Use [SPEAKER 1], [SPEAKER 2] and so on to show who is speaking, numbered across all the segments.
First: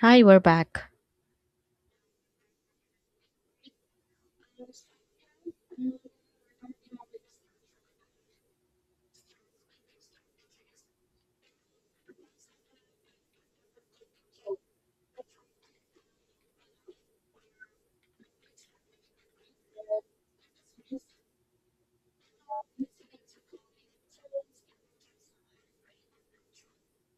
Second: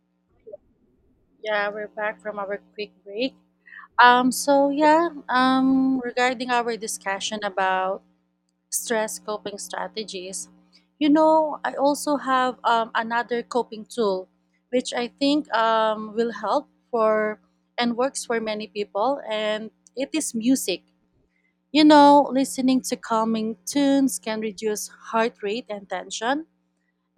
[SPEAKER 1] Hi, we're back.
[SPEAKER 2] Yeah, we're back from our quick break. Regarding our discussion about stress coping strategies, you know, I also have another coping tool, which I think will help for and works for many people, and it is music. You know, listening to calming tunes can reduce heart rate and tension,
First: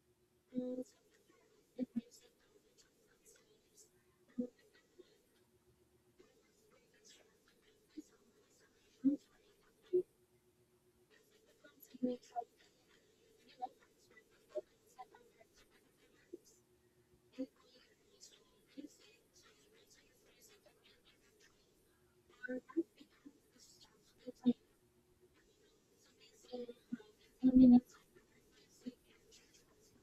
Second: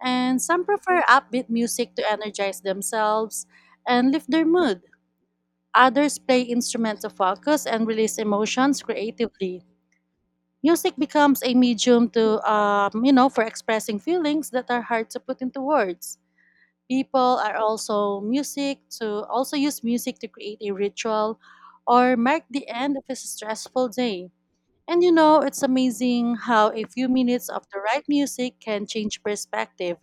[SPEAKER 2] and some prefer upbeat music to energize themselves and lift their mood. Others play instruments to focus and release emotions creatively. Music becomes a medium for expressing feelings that are hard to put into words. People are also music to also use music to create a ritual or mark the end of a stressful day. It's amazing how a few minutes of the right music can change perspective.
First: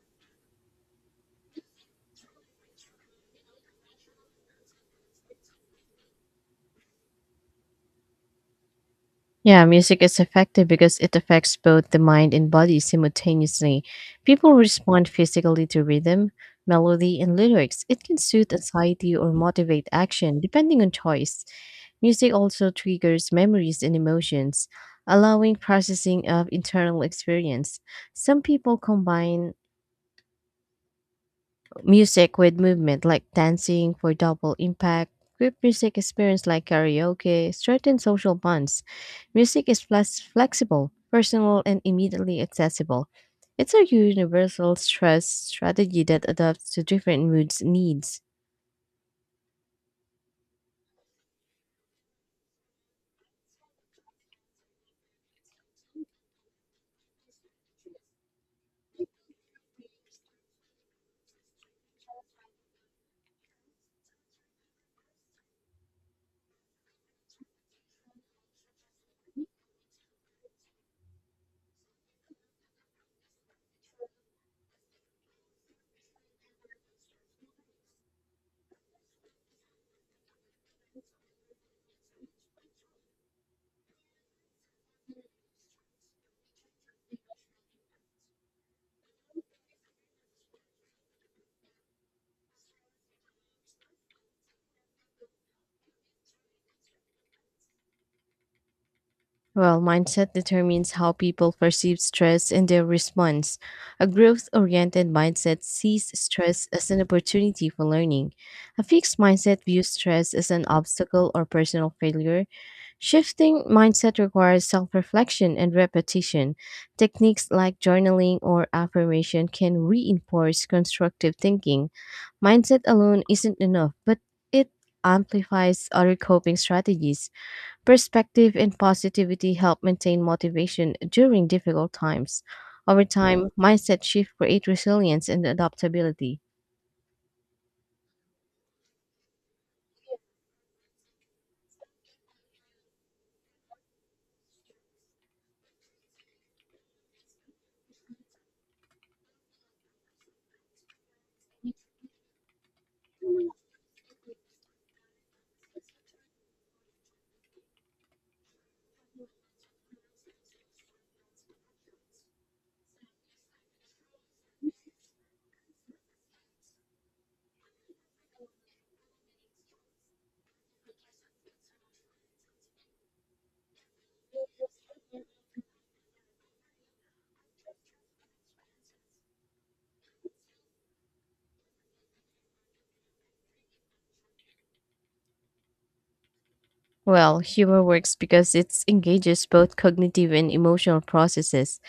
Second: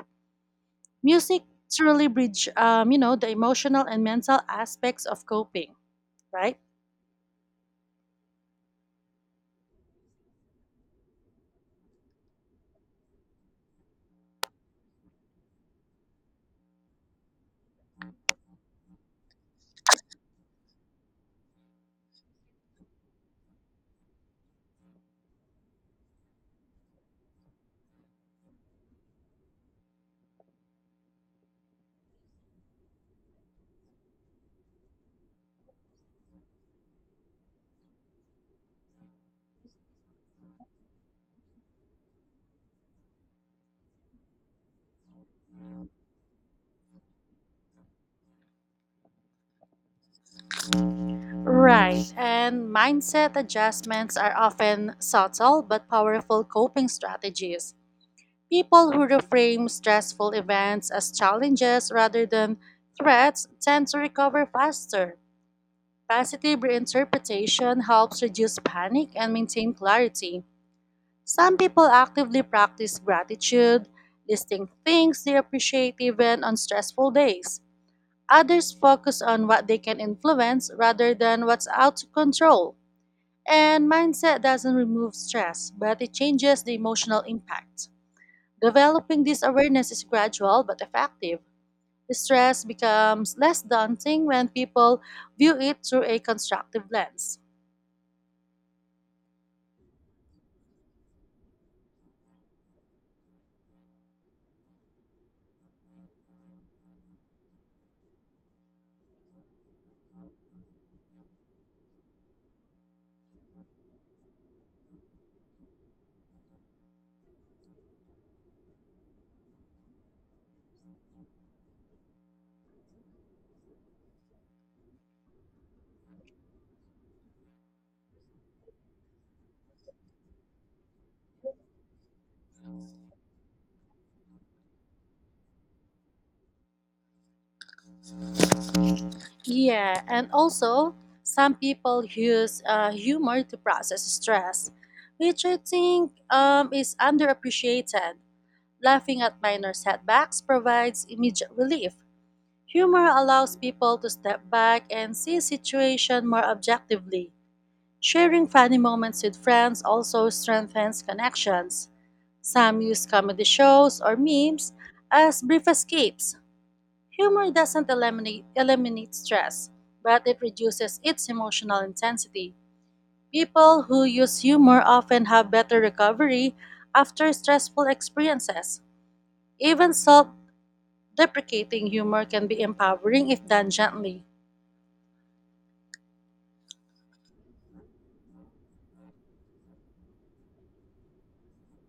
[SPEAKER 2] Music truly bridge the emotional and mental aspects of coping, right?
[SPEAKER 1] Yeah, music is effective because it affects both the mind and body simultaneously. People respond physically to rhythm, melody, and lyrics. It can soothe anxiety or motivate action, depending on choice. Music also triggers memories and emotions, allowing processing of internal experience. Some people combine music with movement like dancing for double impact. Group music experience like karaoke strengthen social bonds. Music is flexible, personal, and immediately accessible. It's a universal stress strategy that adapts to different moods and needs.
[SPEAKER 2] Right, and mindset adjustments are often subtle but powerful coping strategies. People who reframe stressful events as challenges rather than threats tend to recover faster. Positive reinterpretation helps reduce panic and maintain clarity. Some people actively practice gratitude, listing things they appreciate even on stressful days. Others focus on what they can influence rather than what's out of control. And mindset doesn't remove stress, but it changes the emotional impact. Developing this awareness is gradual but effective. Stress becomes less daunting when people view it through a constructive lens.
[SPEAKER 1] Well, mindset determines how people perceive stress and their response. A growth oriented mindset sees stress as an opportunity for learning. A fixed mindset views stress as an obstacle or personal failure. Shifting mindset requires self reflection and repetition. Techniques like journaling or affirmation can reinforce constructive thinking. Mindset alone isn't enough, but it amplifies other coping strategies. Perspective and positivity help maintain motivation during difficult times. Over time, mindset shifts create resilience and adaptability.
[SPEAKER 2] Yeah, and also, some people use humor to process stress, which I think is underappreciated. Laughing at minor setbacks provides immediate relief. Humor allows people to step back and see situation more objectively. Sharing funny moments with friends also strengthens connections. Some use comedy shows or memes as brief escapes. Humor doesn't eliminate stress, but it reduces its emotional intensity. People who use humor often have better recovery after stressful experiences. Even self deprecating humor can be empowering if done gently.
[SPEAKER 1] Well, humor works because it engages both cognitive and emotional processes.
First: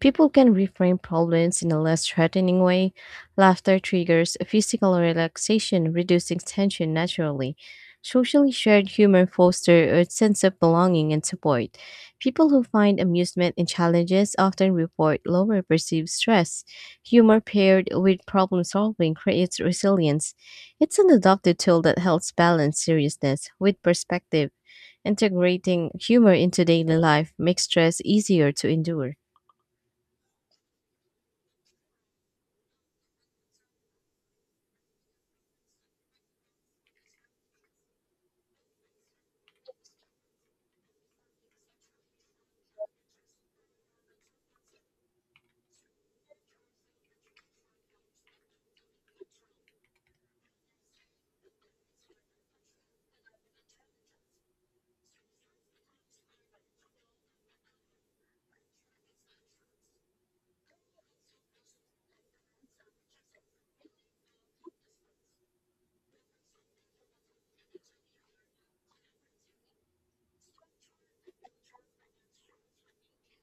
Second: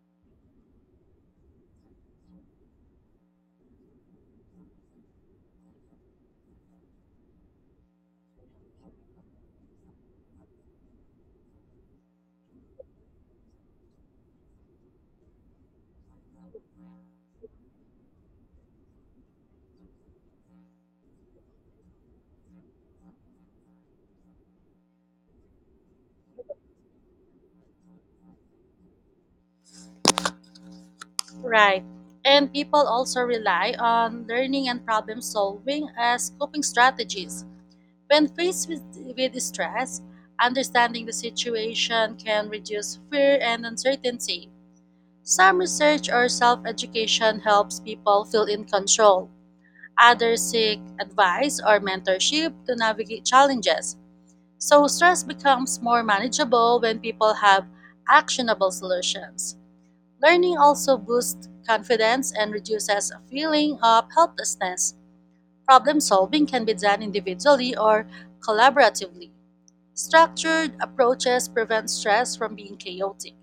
[SPEAKER 1] People can reframe problems in a less threatening way. Laughter triggers physical relaxation, reducing tension naturally. Socially shared humor fosters a sense of belonging and support. People who find amusement in challenges often report lower perceived stress. Humor paired with problem solving creates resilience. It's an adopted tool that helps balance seriousness with perspective. Integrating humor into daily life makes stress easier to endure.
[SPEAKER 2] Right. And people also rely on learning and problem solving as coping strategies. When faced with stress, understanding the situation can reduce fear and uncertainty. Some research or self education helps people feel in control. Others seek advice or mentorship to navigate challenges. So, stress becomes more manageable when people have actionable solutions. Learning also boosts confidence and reduces a feeling of helplessness. Problem solving can be done individually or collaboratively. Structured approaches prevent stress from being chaotic.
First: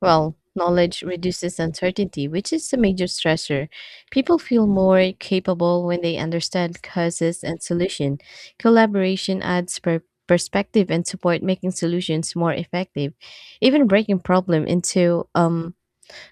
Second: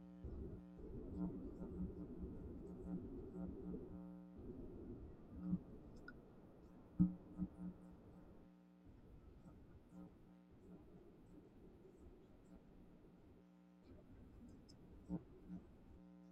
[SPEAKER 1] Well, knowledge reduces uncertainty, which is a major stressor. People feel more capable when they understand causes and solution. Collaboration adds perspective and support, making solutions more effective. Even breaking problem into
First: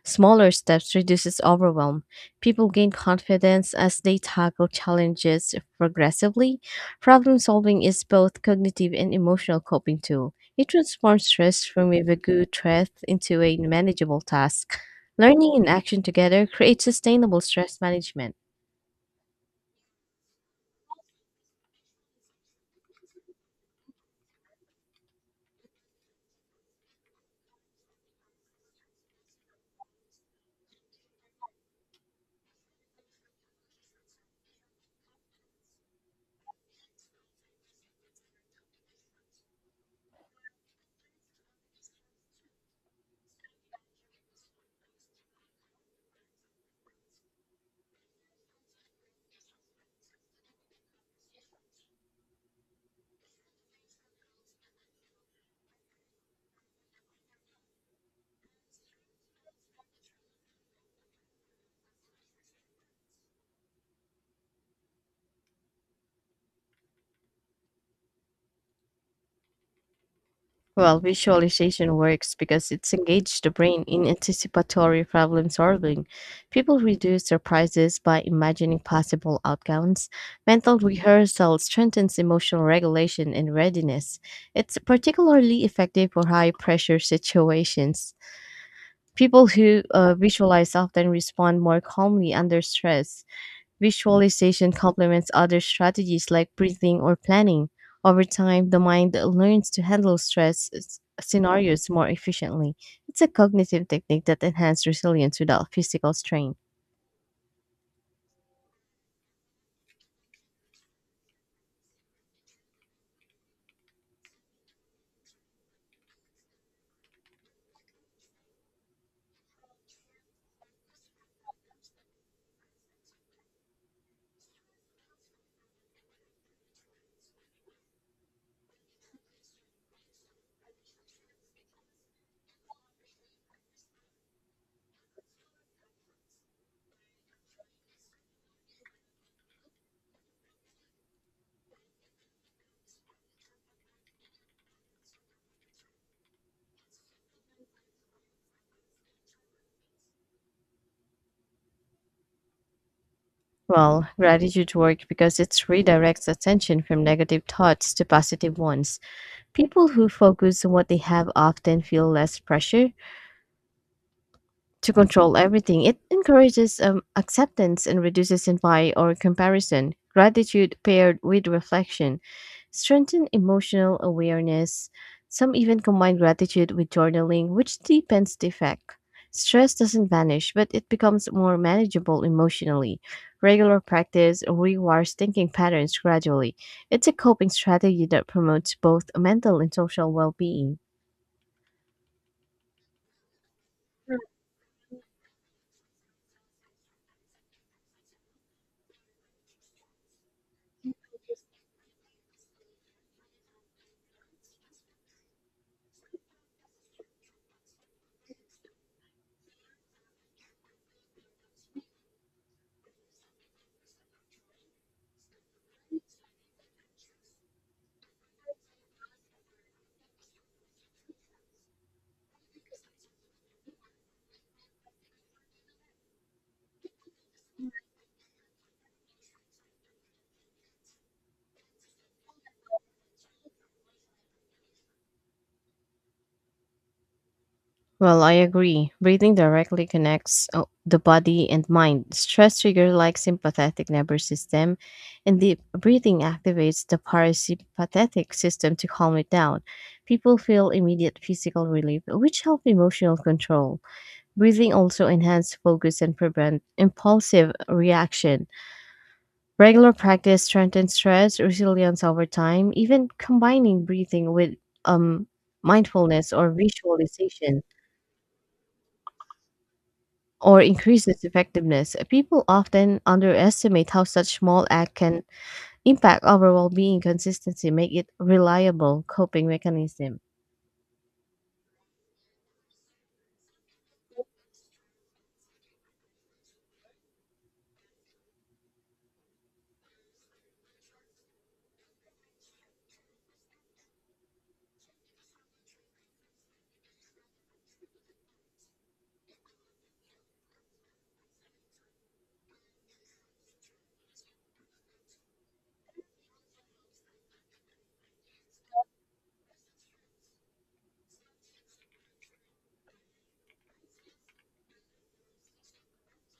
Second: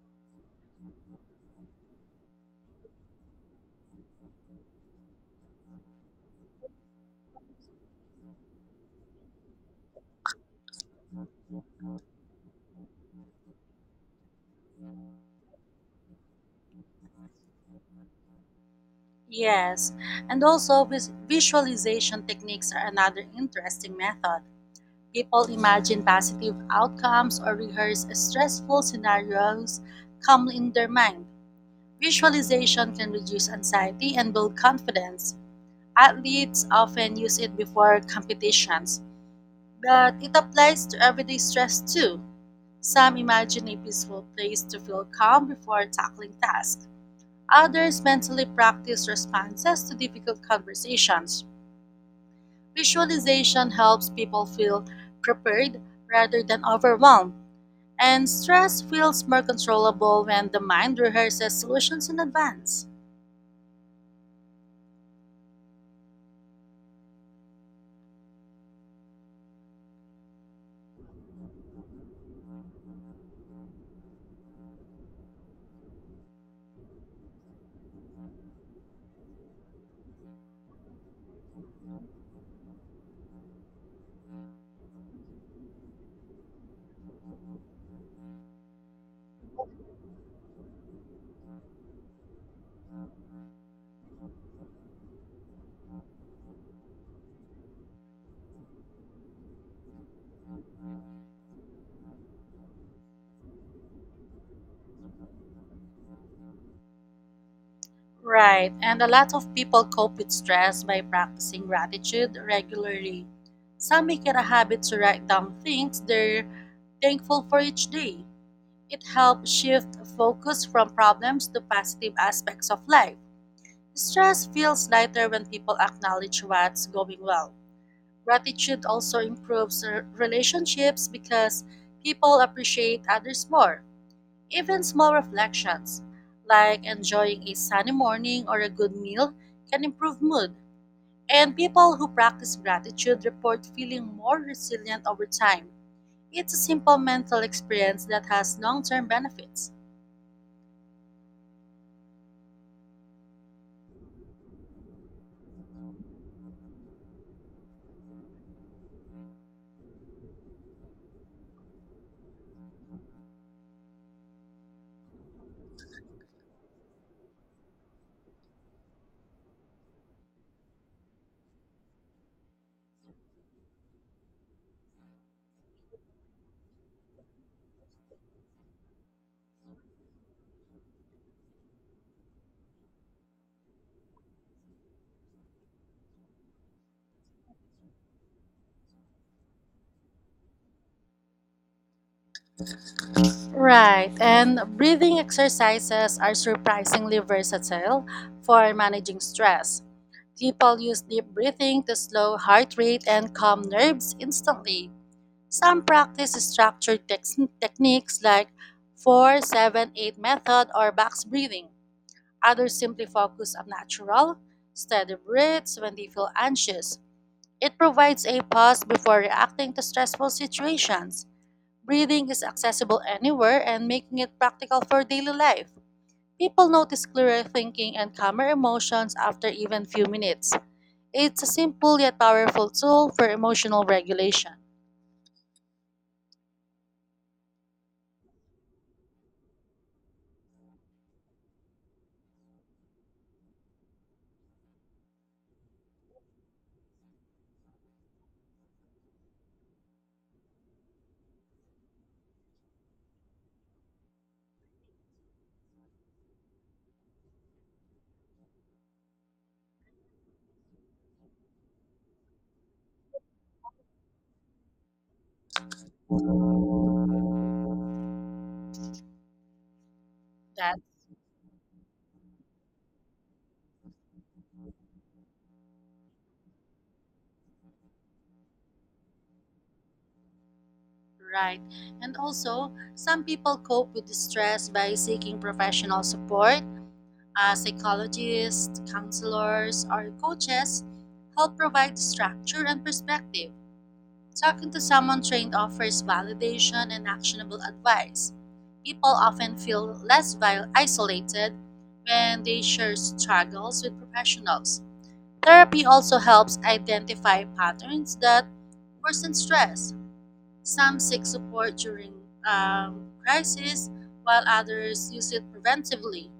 [SPEAKER 1] smaller steps reduces overwhelm. People gain confidence as they tackle challenges progressively. Problem solving is both cognitive and emotional coping tool. It transforms stress from a vague threat into a manageable task. Learning and action together create sustainable stress management.
[SPEAKER 2] Yes, and also visualization techniques are another interesting method. People imagine positive outcomes or rehearse stressful scenarios calmly in their mind. Visualization can reduce anxiety and build confidence. Athletes often use it before competitions, but it applies to everyday stress too. Some imagine a peaceful place to feel calm before tackling tasks. Others mentally practice responses to difficult conversations. Visualization helps people feel prepared rather than overwhelmed, and stress feels more controllable when the mind rehearses solutions in advance.
[SPEAKER 1] Well, visualization works because it's engaged the brain in anticipatory problem solving. People reduce surprises by imagining possible outcomes. Mental rehearsal strengthens emotional regulation and readiness. It's particularly effective for high pressure situations. People who visualize often respond more calmly under stress. Visualization complements other strategies like breathing or planning. Over time, the mind learns to handle scenarios more efficiently. It's a cognitive technique that enhances resilience without physical strain.
[SPEAKER 2] Right. And a lot of people cope with stress by practicing gratitude regularly. Some make it a habit to write down things they're thankful for each day. It helps shift focus from problems to positive aspects of life. Stress feels lighter when people acknowledge what's going well. Gratitude also improves relationships because people appreciate others more. Even small reflections, like enjoying a sunny morning or a good meal, can improve mood. And people who practice gratitude report feeling more resilient over time. It's a simple mental experience that has long term benefits.
[SPEAKER 1] Well, gratitude works because it redirects attention from negative thoughts to positive ones. People who focus on what they have often feel less pressure to control everything. It encourages acceptance and reduces envy or comparison. Gratitude paired with reflection strengthen emotional awareness. Some even combine gratitude with journaling, which deepens the effect. Stress doesn't vanish, but it becomes more manageable emotionally. Regular practice rewires thinking patterns gradually. It's a coping strategy that promotes both mental and social well being.
[SPEAKER 2] Right, and breathing exercises are surprisingly versatile for managing stress. People use deep breathing to slow heart rate and calm nerves instantly. Some practice structured techniques like 478 method or box breathing. Others simply focus on natural, steady breaths when they feel anxious. It provides a pause before reacting to stressful situations. Breathing is accessible anywhere and making it practical for daily life. People notice clearer thinking and calmer emotions after even few minutes. It's a simple yet powerful tool for emotional regulation.
[SPEAKER 1] Well, I agree. Breathing directly connects the body and mind. Stress trigger like sympathetic nervous system, and the breathing activates the parasympathetic system to calm it down. People feel immediate physical relief, which help emotional control. Breathing also enhances focus and prevent impulsive reaction. Regular practice strengthens stress resilience over time, even combining breathing with um mindfulness or visualization or
[SPEAKER 2] That's
[SPEAKER 1] increase its effectiveness. People often underestimate how such small act can impact overall well-being consistency, make it reliable coping mechanism.
[SPEAKER 2] right. And also, some people cope with the stress by seeking professional support. Psychologists, counselors, or coaches help provide structure and perspective. Talking to someone trained offers validation and actionable advice. People often feel less isolated when they share struggles with professionals. Therapy also helps identify patterns that worsen stress. Some seek support during crisis, while others use it preventively.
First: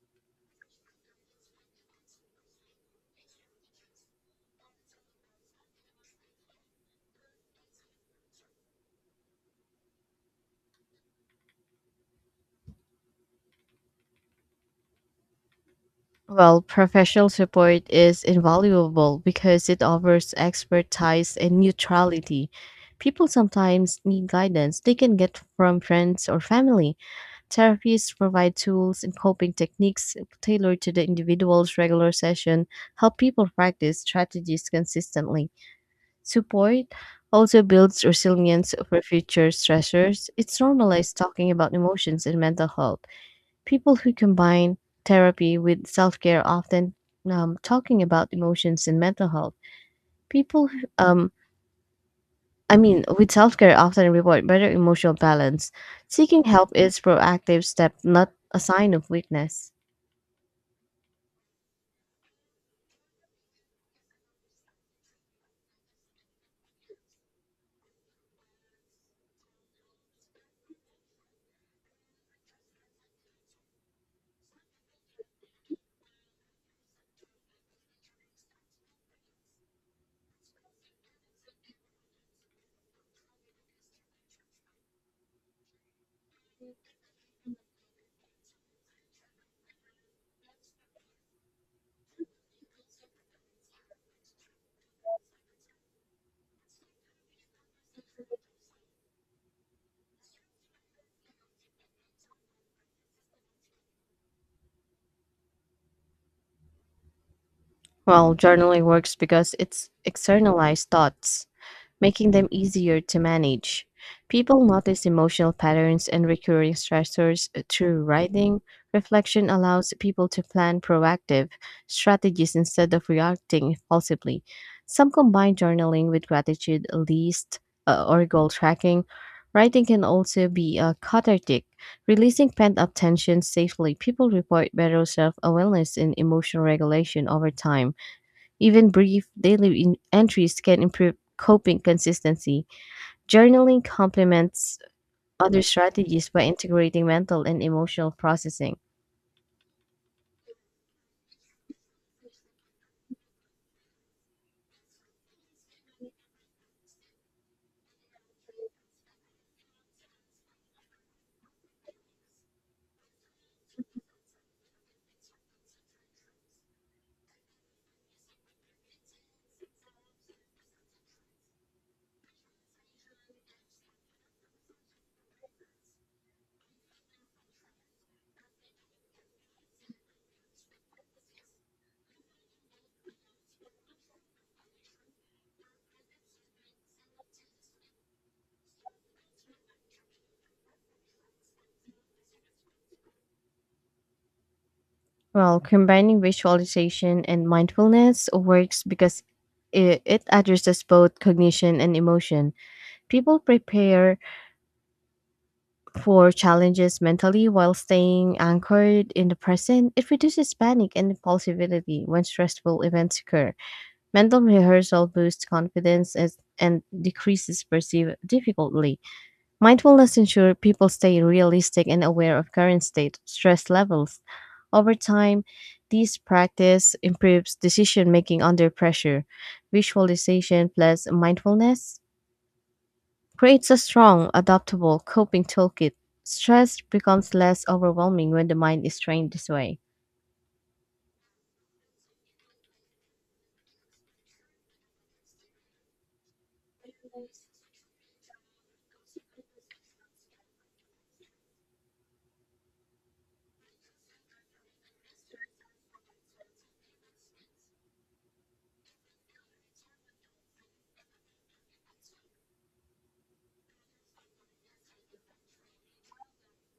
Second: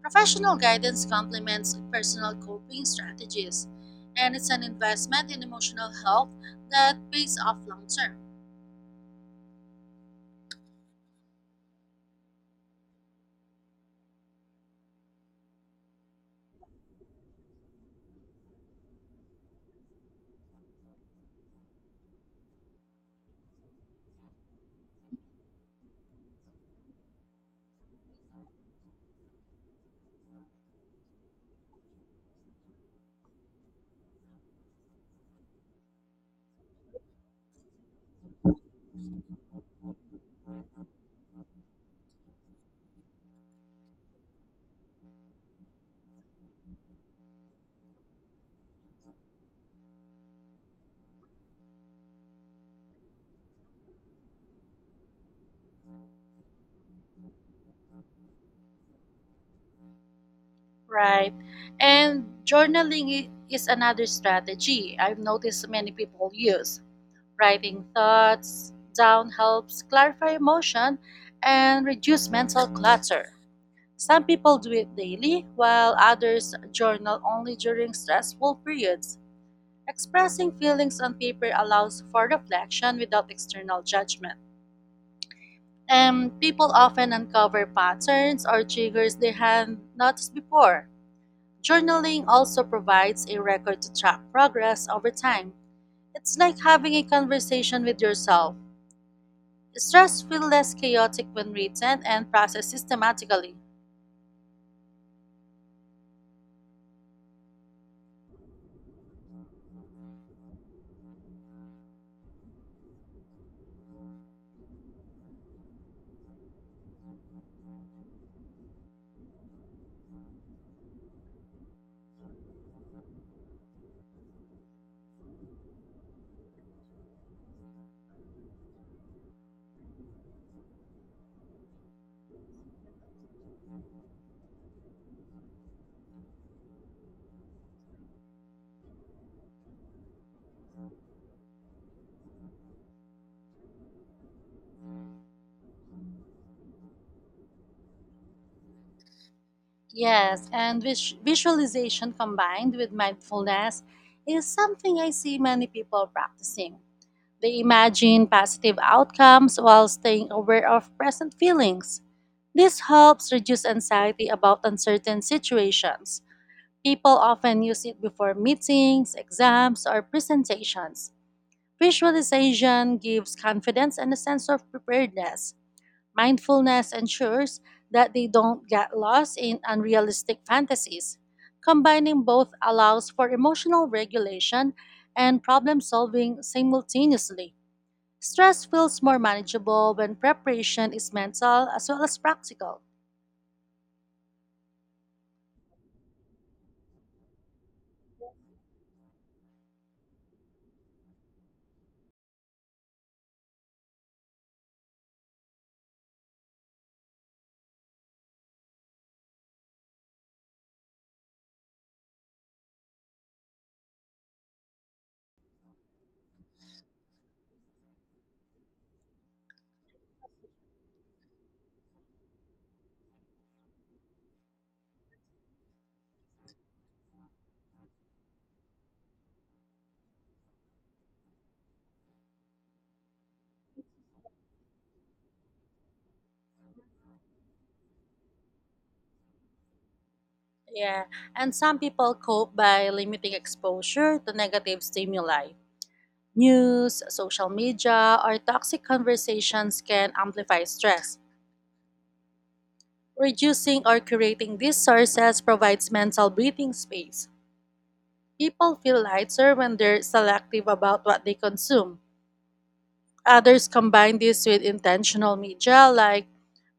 [SPEAKER 2] Professional guidance complements personal coping strategies, and it's an investment in emotional health that pays off long term.
[SPEAKER 1] Well, professional support is invaluable because it offers expertise and neutrality. People sometimes need guidance they can get from friends or family. Therapists provide tools and coping techniques tailored to the individual's regular session, help people practice strategies consistently. Support also builds resilience for future stressors. It's normalized talking about emotions and mental health. People who combine therapy with self care often talking about emotions and mental health. People, with self care often report better emotional balance. Seeking help is proactive step, not a sign of weakness.
[SPEAKER 2] Right. And journaling is another strategy I've noticed many people use. Writing thoughts down helps clarify emotion and reduce mental clutter. Some people do it daily, while others journal only during stressful periods. Expressing feelings on paper allows for reflection without external judgment. And people often uncover patterns or triggers they had noticed before. Journaling also provides a record to track progress over time. It's like having a conversation with yourself. Stress feels less chaotic when written and processed systematically.
[SPEAKER 1] While journaling works because it's externalized thoughts, making them easier to manage. People notice emotional patterns and recurring stressors through writing. Reflection allows people to plan proactive strategies instead of reacting impulsively. Some combine journaling with gratitude list or goal tracking. Writing can also be cathartic, releasing pent up tension safely. People report better self awareness and emotional regulation over time. Even brief daily entries can improve coping consistency. Journaling complements other strategies by integrating mental and emotional processing.
[SPEAKER 2] Yes, and visualization combined with mindfulness is something I see many people practicing. They imagine positive outcomes while staying aware of present feelings. This helps reduce anxiety about uncertain situations. People often use it before meetings, exams, or presentations. Visualization gives confidence and a sense of preparedness. Mindfulness ensures that they don't get lost in unrealistic fantasies. Combining both allows for emotional regulation and problem solving simultaneously. Stress feels more manageable when preparation is mental as well as practical.
[SPEAKER 1] Well, combining visualization and mindfulness works because it addresses both cognition and emotion. People prepare for challenges mentally while staying anchored in the present. It reduces panic and impulsivity when stressful events occur. Mental rehearsal boosts confidence as, and decreases perceived difficulty. Mindfulness ensures people stay realistic and aware of current state stress levels. Over time, this practice improves decision making under pressure. Visualization plus mindfulness creates a strong, adaptable coping toolkit. Stress becomes less overwhelming when the mind is trained this way.
[SPEAKER 2] Yeah, and some people cope by limiting exposure to negative stimuli. News, social media, or toxic conversations can amplify stress. Reducing or curating these sources provides mental breathing space. People feel lighter when they're selective about what they consume. Others combine this with intentional media like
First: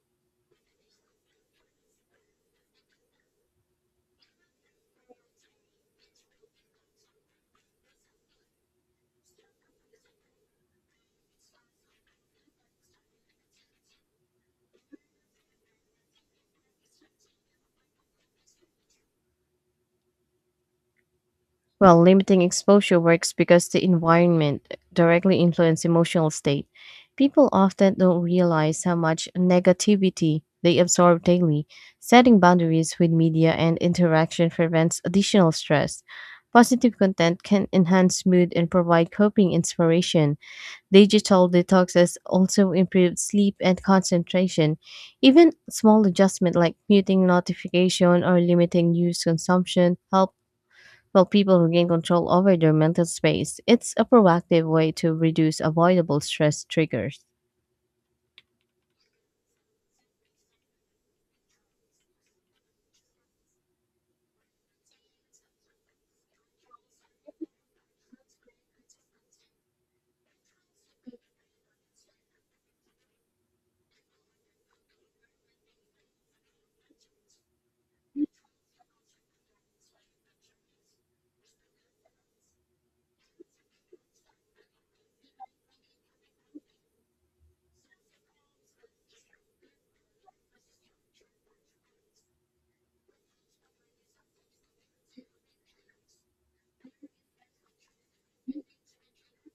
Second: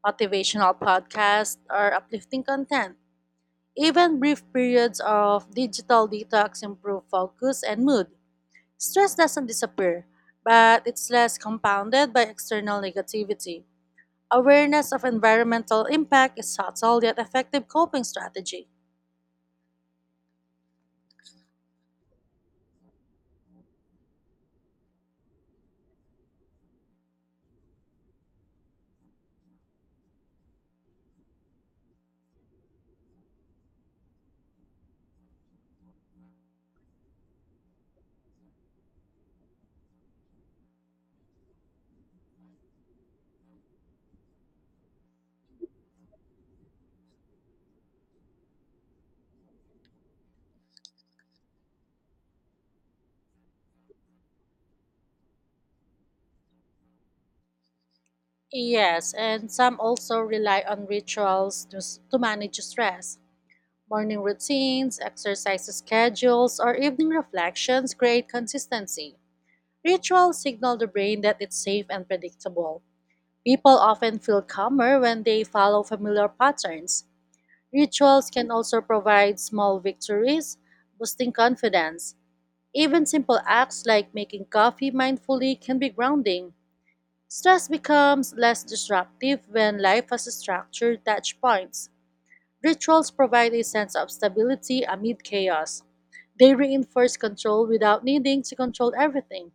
[SPEAKER 2] motivational podcasts or uplifting content. Even brief periods of digital detox improve focus and mood. Stress doesn't disappear, but it's less compounded by external negativity. Awareness of environmental impact is subtle yet effective coping strategy.
[SPEAKER 1] Well, limiting exposure works because the environment directly influences emotional state. People often don't realize how much negativity they absorb daily. Setting boundaries with media and interaction prevents additional stress. Positive content can enhance mood and provide coping inspiration. Digital detoxes also improve sleep and concentration. Even small adjustments like muting notification or limiting news consumption help while people who gain control over their mental space, it's a proactive way to reduce avoidable stress triggers.
[SPEAKER 2] Yes, and some also rely on rituals to manage stress. Morning routines, exercise schedules, or evening reflections create consistency. Rituals signal the brain that it's safe and predictable. People often feel calmer when they follow familiar patterns. Rituals can also provide small victories, boosting confidence. Even simple acts like making coffee mindfully can be grounding. Stress becomes less disruptive when life has structured touch points. Rituals provide a sense of stability amid chaos. They reinforce control without needing to control everything.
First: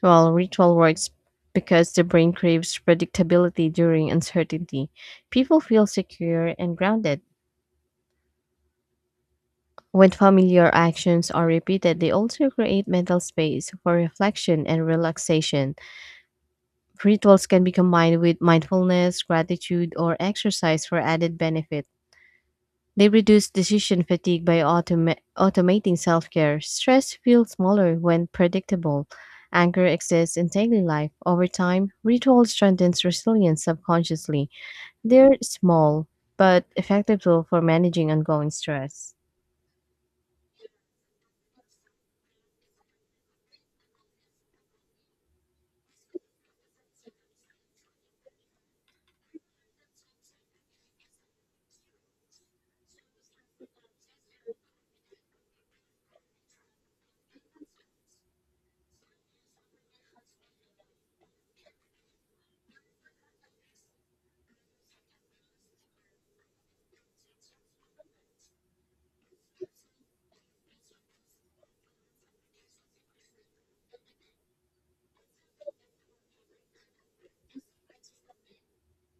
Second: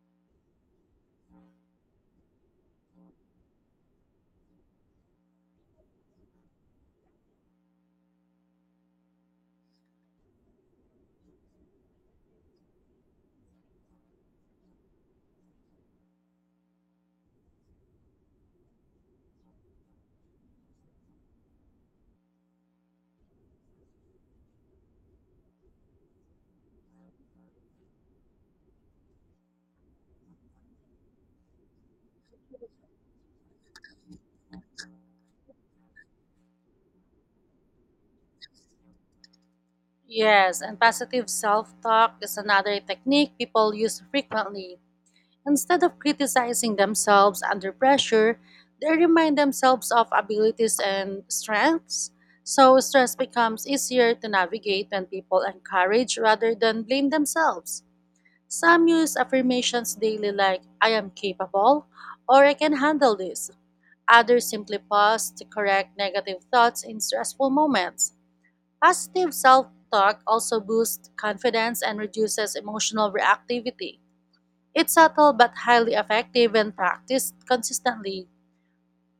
[SPEAKER 1] While ritual works because the brain craves predictability during uncertainty, people feel secure and grounded. When familiar actions are repeated, they also create mental space for reflection and relaxation. Rituals can be combined with mindfulness, gratitude, or exercise for added benefit. They reduce decision fatigue by automating self care. Stress feels smaller when predictable. Anger exists in daily life. Over time, ritual strengthens resilience subconsciously. They're small, but effective tool for managing ongoing stress.
[SPEAKER 2] Yes, and positive self talk is another technique people use frequently. Instead of criticizing themselves under pressure, they remind themselves of abilities and strengths. So stress becomes easier to navigate when people encourage rather than blame themselves. Some use affirmations daily like, I am capable, or I can handle this. Others simply pause to correct negative thoughts in stressful moments. Positive self talk also boosts confidence and reduces emotional reactivity. It's subtle but highly effective when practiced consistently.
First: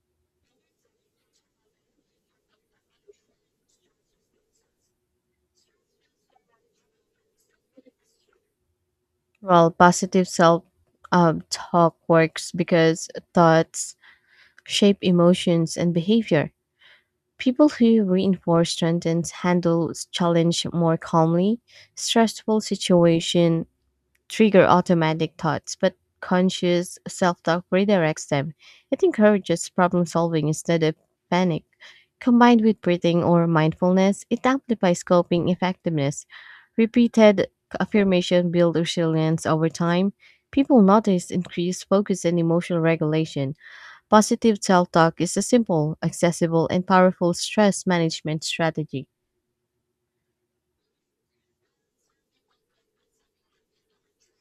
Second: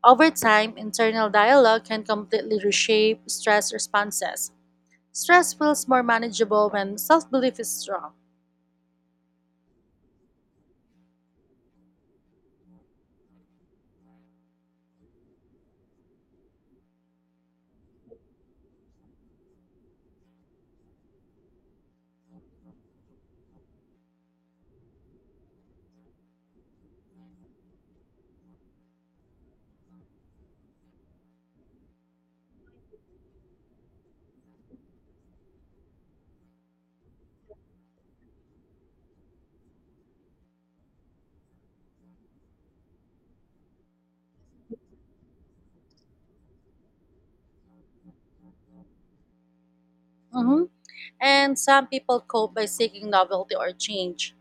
[SPEAKER 2] Over time, internal dialogue can completely reshape stress responses. Stress feels more manageable when self belief is strong.
[SPEAKER 1] Well, positive self talk works because thoughts shape emotions and behavior. People who reinforce strengths handle challenge more calmly stressful situation trigger automatic thoughts, but conscious self talk redirects them. It encourages problem solving instead of panic. Combined with breathing or mindfulness, it amplifies coping effectiveness. Repeated affirmation builds resilience over time. People notice increased focus and emotional regulation. Positive self talk is a simple, accessible, and powerful stress management strategy.
[SPEAKER 2] Mhm. And some people cope by seeking novelty or change.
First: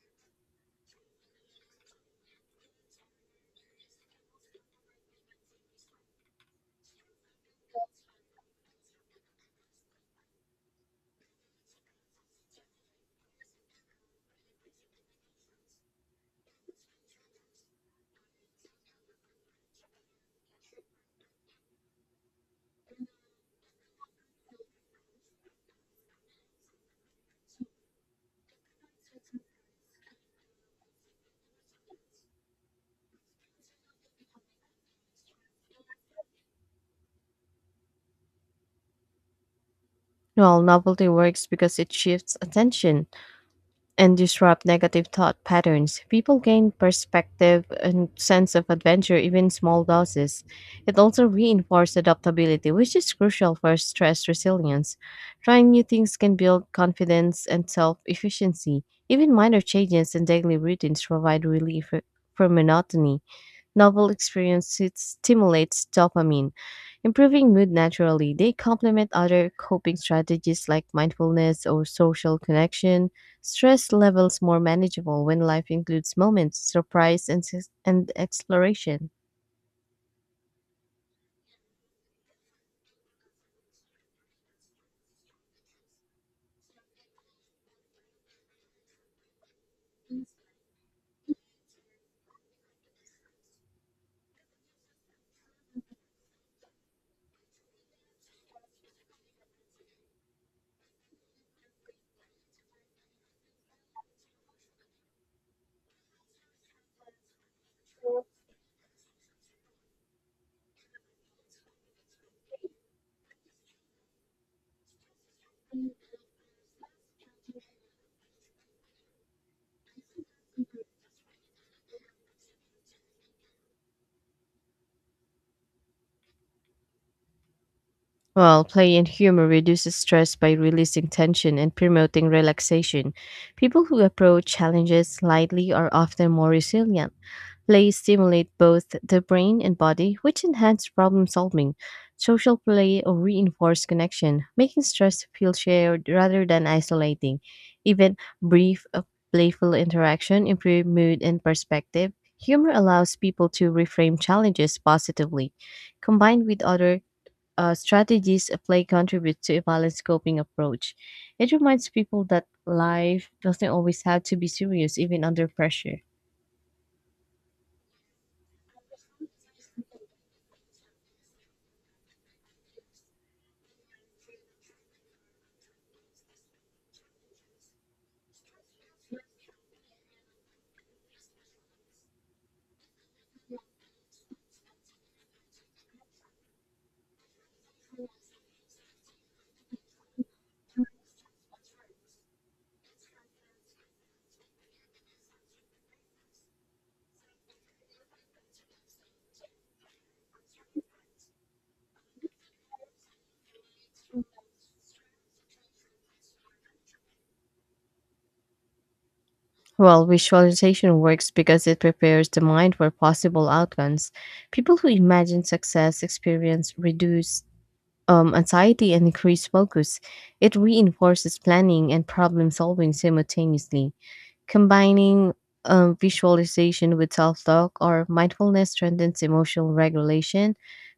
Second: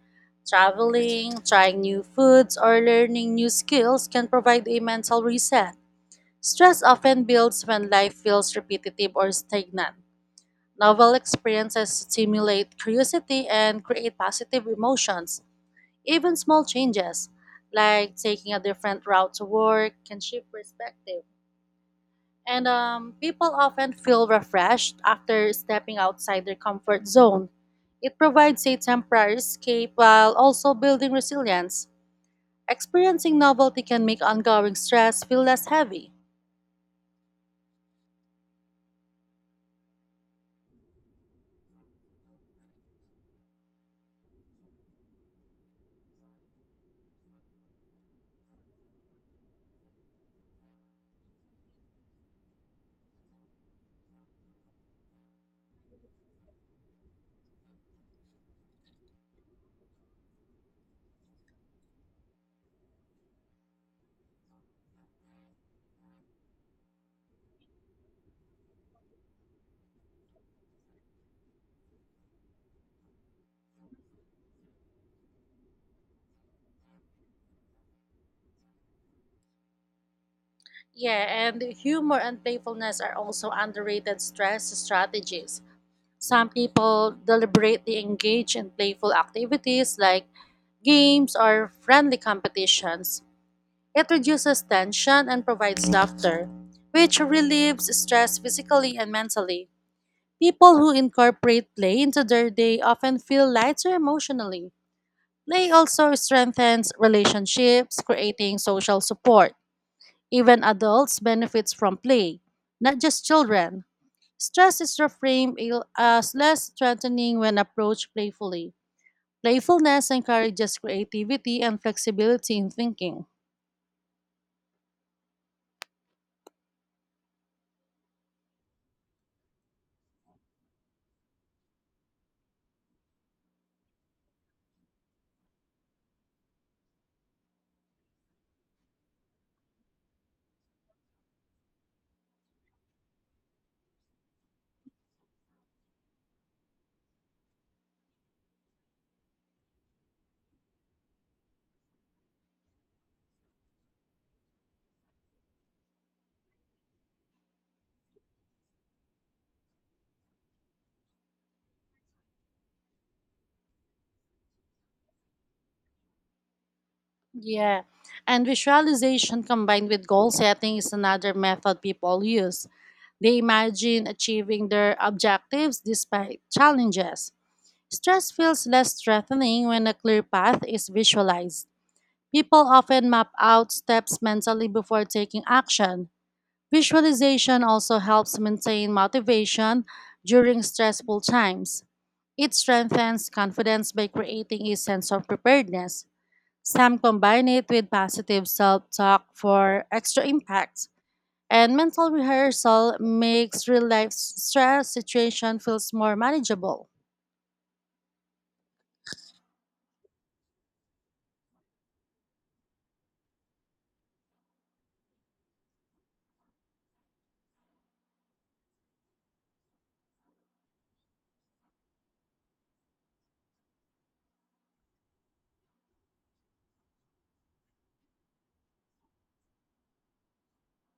[SPEAKER 2] Traveling, trying new foods, or learning new skills can provide a mental reset. Stress often builds when life feels repetitive or stagnant. Novel experiences stimulate curiosity and create positive emotions. Even small changes, like taking a different route to work, can shift perspective. And People often feel refreshed after stepping outside their comfort zone. It provides a temporary escape while also building resilience. Experiencing novelty can make ongoing stress feel less heavy.
[SPEAKER 1] While novelty works because it shifts attention and disrupt negative thought patterns. People gain perspective and sense of adventure even small doses. It also reinforces adaptability, which is crucial for stress resilience. Trying new things can build confidence and self-efficiency. Even minor changes in daily routines provide relief from monotony. Novel experiences stimulates dopamine improving mood naturally, they complement other coping strategies like mindfulness or social connection. Stress levels more manageable when life includes moments, surprise, and exploration.
[SPEAKER 2] Yeah, and humor and playfulness are also underrated stress strategies. Some people deliberately engage in playful activities like games or friendly competitions. It reduces tension and provides laughter, which relieves stress physically and mentally. People who incorporate play into their day often feel lighter emotionally. Play also strengthens relationships, creating social support. Even adults benefits from play, not just children. Stress is reframed as less threatening when approached playfully. Playfulness encourages creativity and flexibility in thinking.
[SPEAKER 1] While play and humor reduces stress by releasing tension and promoting relaxation. People who approach challenges lightly are often more resilient. Play stimulate both the brain and body, which enhance problem solving. Social play or reinforce connection, making stress feel shared rather than isolating. Even brief, playful interaction improve mood and perspective. Humor allows people to reframe challenges positively. Combined with other strategies, play contributes to a balanced coping approach. It reminds people that life doesn't always have to be serious, even under pressure.
[SPEAKER 2] Yeah. And visualization combined with goal setting is another method people use. They imagine achieving their objectives despite challenges. Stress feels less threatening when a clear path is visualized. People often map out steps mentally before taking action. Visualization also helps maintain motivation during stressful times. It strengthens confidence by creating a sense of preparedness. Some combine it with positive self talk for extra impact. And mental rehearsal makes real life stress situation feels more manageable.
[SPEAKER 1] Well, visualization works because it prepares the mind for possible outcomes. People who imagine success experience reduce anxiety and increase focus. It reinforces planning and problem solving simultaneously. Combining visualization with self talk or mindfulness strengthens emotional regulation.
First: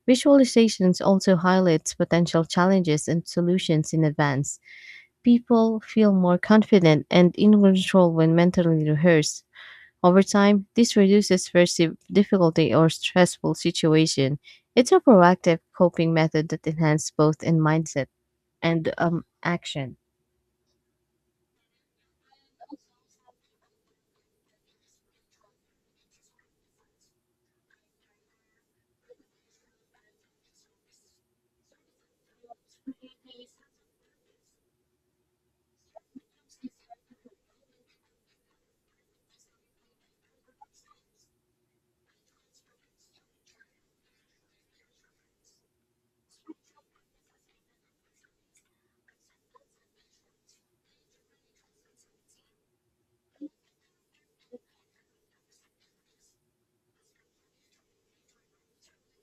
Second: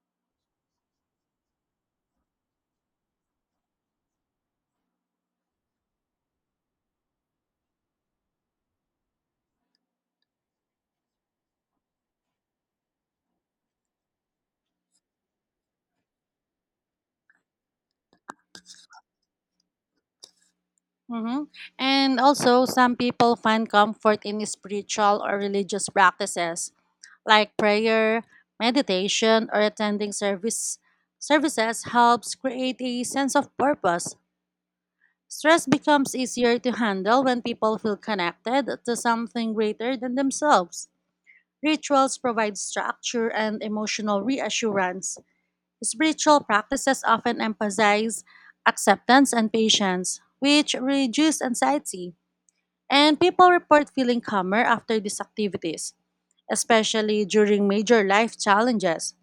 [SPEAKER 1] Visualizations also highlights potential challenges and solutions in advance. People feel more confident and in control when mentally rehearsed. Over time, this reduces perceived difficulty or stressful situation. It's a proactive coping method that enhances both in mindset and action.
[SPEAKER 2] Mhm. And also, some people find comfort in spiritual or religious practices like prayer, meditation, or attending service services helps create a sense of purpose. Stress becomes easier to handle when people feel connected to something greater than themselves. Rituals provide structure and emotional reassurance. Spiritual practices often emphasize acceptance and patience, which reduce anxiety, and people report feeling calmer after these activities especially during major life challenges.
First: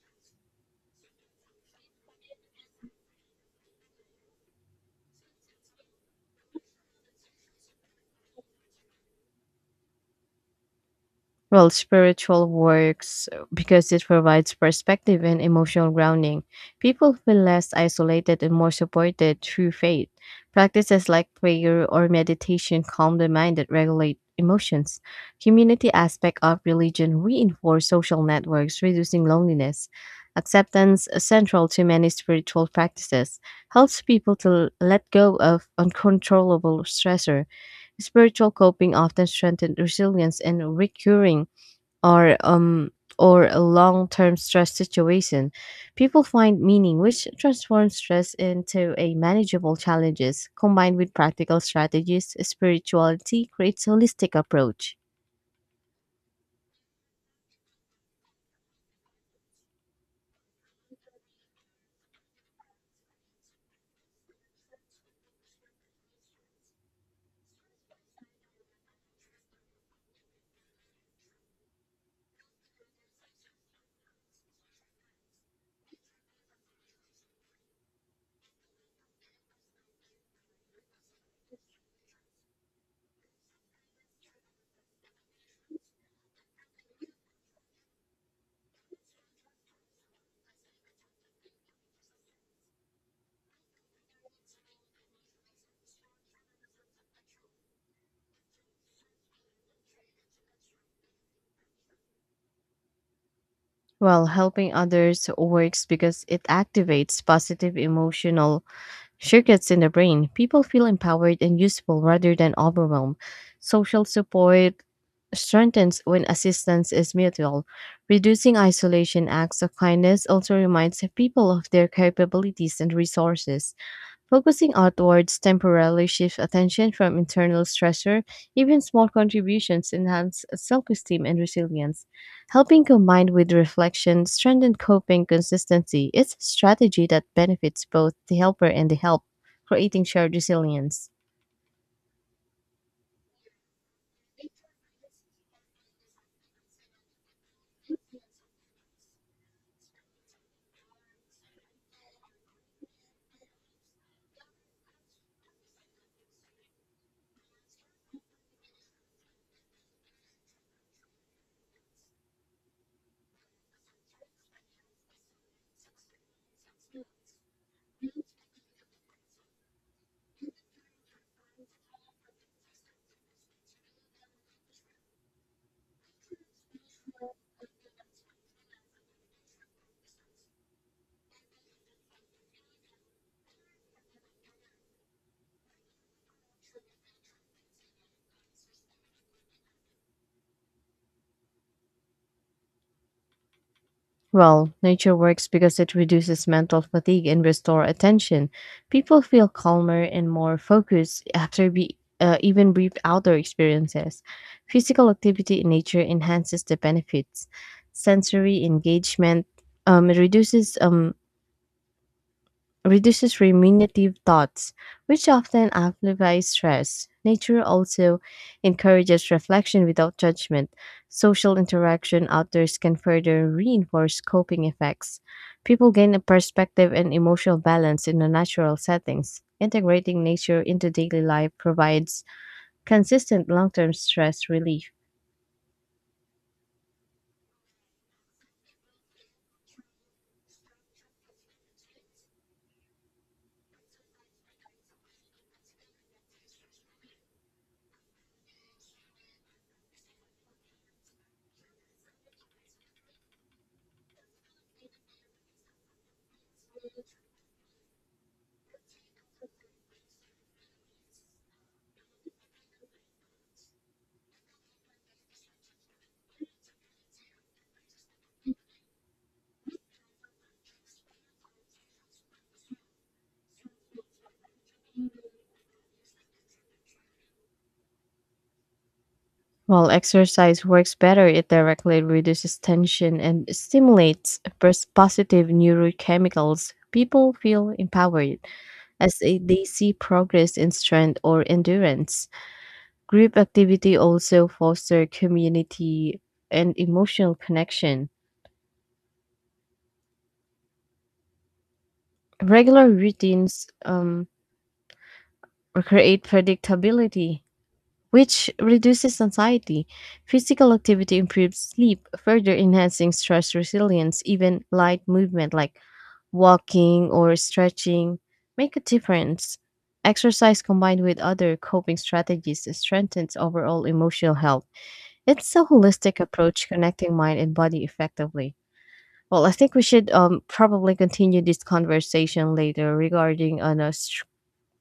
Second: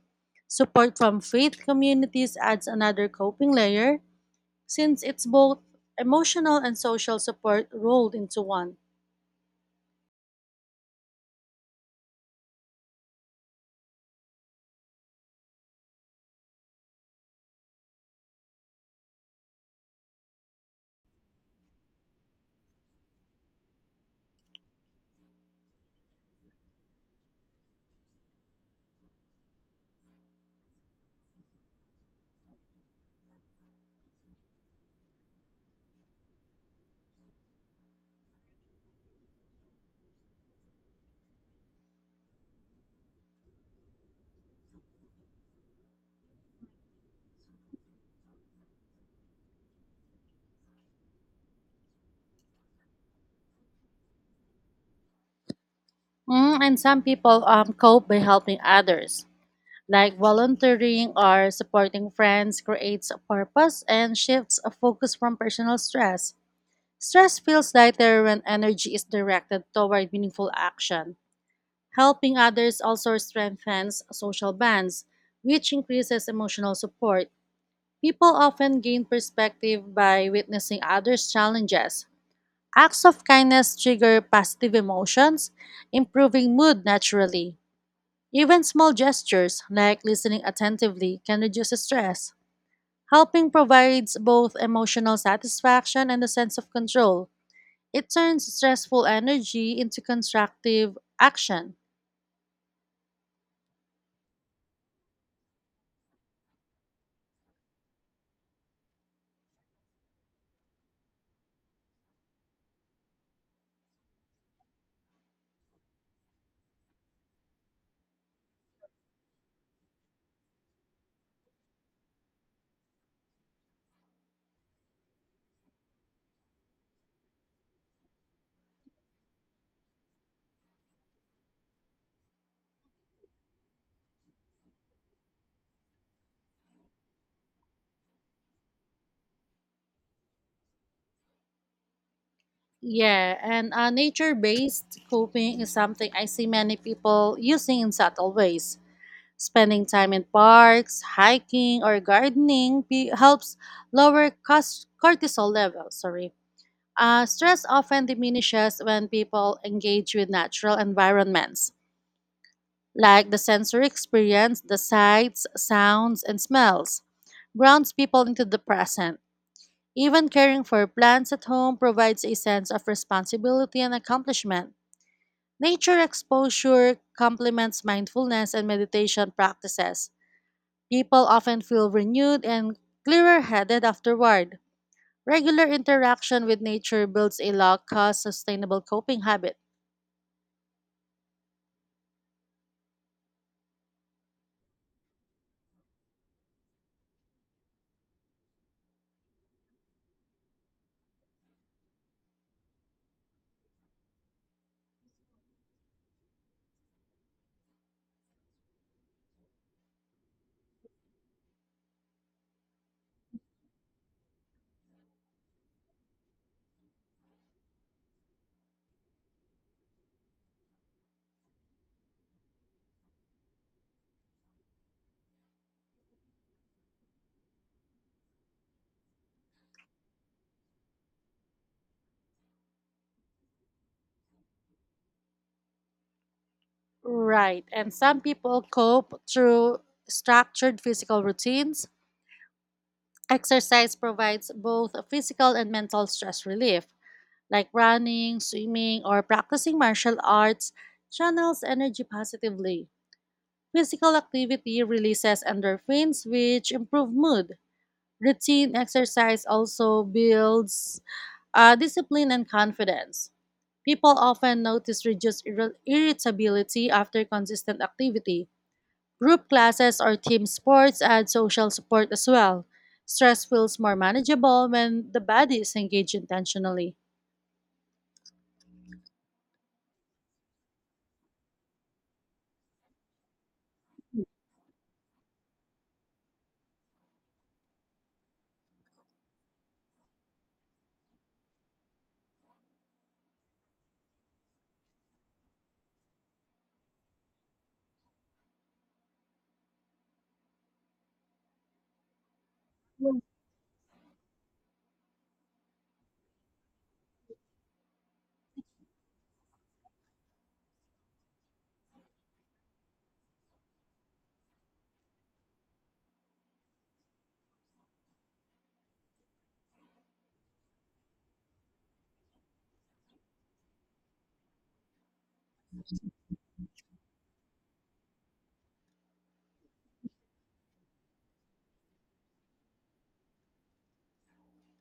[SPEAKER 2] Support from faith communities adds another coping layer since it's both emotional and social support rolled into one.
[SPEAKER 1] Well, spiritual works because it provides perspective and emotional grounding. People feel less isolated and more supported through faith. Practices like prayer or meditation calm the mind and regulate emotions. Community aspect of religion reinforce social networks, reducing loneliness. Acceptance, central to many spiritual practices, helps people to let go of uncontrollable stressor. Spiritual coping often strengthens resilience and recurring or um or a long-term stress situation people find meaning which transforms stress into a manageable challenges combined with practical strategies spirituality creates holistic approach
[SPEAKER 2] Mm, and some people cope by helping others, like volunteering or supporting friends creates a purpose and shifts a focus from personal stress. Stress feels lighter when energy is directed toward meaningful action. Helping others also strengthens social bonds, which increases emotional support. People often gain perspective by witnessing others' challenges. Acts of kindness trigger positive emotions, improving mood naturally. Even small gestures, like listening attentively, can reduce stress. Helping provides both emotional satisfaction and a sense of control. It turns stressful energy into constructive action.
[SPEAKER 1] well helping others works because it activates positive emotional circuits in the brain, people feel empowered and useful rather than overwhelmed. Social support strengthens when assistance is mutual. Reducing isolation acts of kindness also reminds people of their capabilities and resources. Focusing outwards temporarily shifts attention from internal stressor. Even small contributions enhance self esteem and resilience. Helping combined with reflection strengthen coping consistency. It's a strategy that benefits both the helper and the help, creating shared resilience.
[SPEAKER 2] Yeah, and nature based coping is something I see many people using in subtle ways. Spending time in parks, hiking, or gardening helps lower cortisol levels. Sorry. Stress often diminishes when people engage with natural environments, like the sensory experience, the sights, sounds, and smells. Grounds people into the present. Even caring for plants at home provides a sense of responsibility and accomplishment. Nature exposure complements mindfulness and meditation practices. People often feel renewed and clearer headed afterward. Regular interaction with nature builds a low cost, sustainable coping habit.
[SPEAKER 1] Well, nature works because it reduces mental fatigue and restore attention. People feel calmer and more focused after even brief outdoor experiences. Physical activity in nature enhances the benefits. Sensory engagement um, reduces um, reduces ruminative thoughts, which often amplifies stress. Nature also encourages reflection without judgment. Social interaction outdoors can further reinforce coping effects. People gain a perspective and emotional balance in the natural settings. Integrating nature into daily life provides consistent long term stress relief.
[SPEAKER 2] Right, and some people cope through structured physical routines. Exercise provides both physical and mental stress relief, like running, swimming, or practicing martial arts, channels energy positively. Physical activity releases endorphins, which improve mood. Routine exercise also builds discipline and confidence. People often notice reduced irritability after consistent activity. Group classes or team sports add social support as well. Stress feels more manageable when the body is engaged intentionally.
[SPEAKER 1] While exercise works better, it directly reduces tension and stimulates positive neurochemicals. People feel empowered as they see progress in strength or endurance. Group activity also fosters community and emotional connection. Regular routines create predictability, which reduces anxiety. Physical activity improves sleep, further enhancing stress resilience. Even light movement like walking or stretching make a difference. Exercise combined with other coping strategies strengthens overall emotional health. It's a holistic approach connecting mind and body effectively. Well, I think we should probably continue this conversation later regarding on a str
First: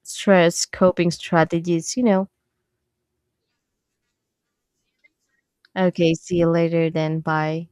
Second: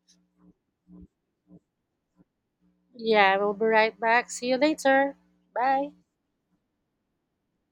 [SPEAKER 1] stress coping strategies, you know.
[SPEAKER 2] Yeah, we'll be right back. See you later. Bye.
[SPEAKER 1] Okay, see you later then. Bye.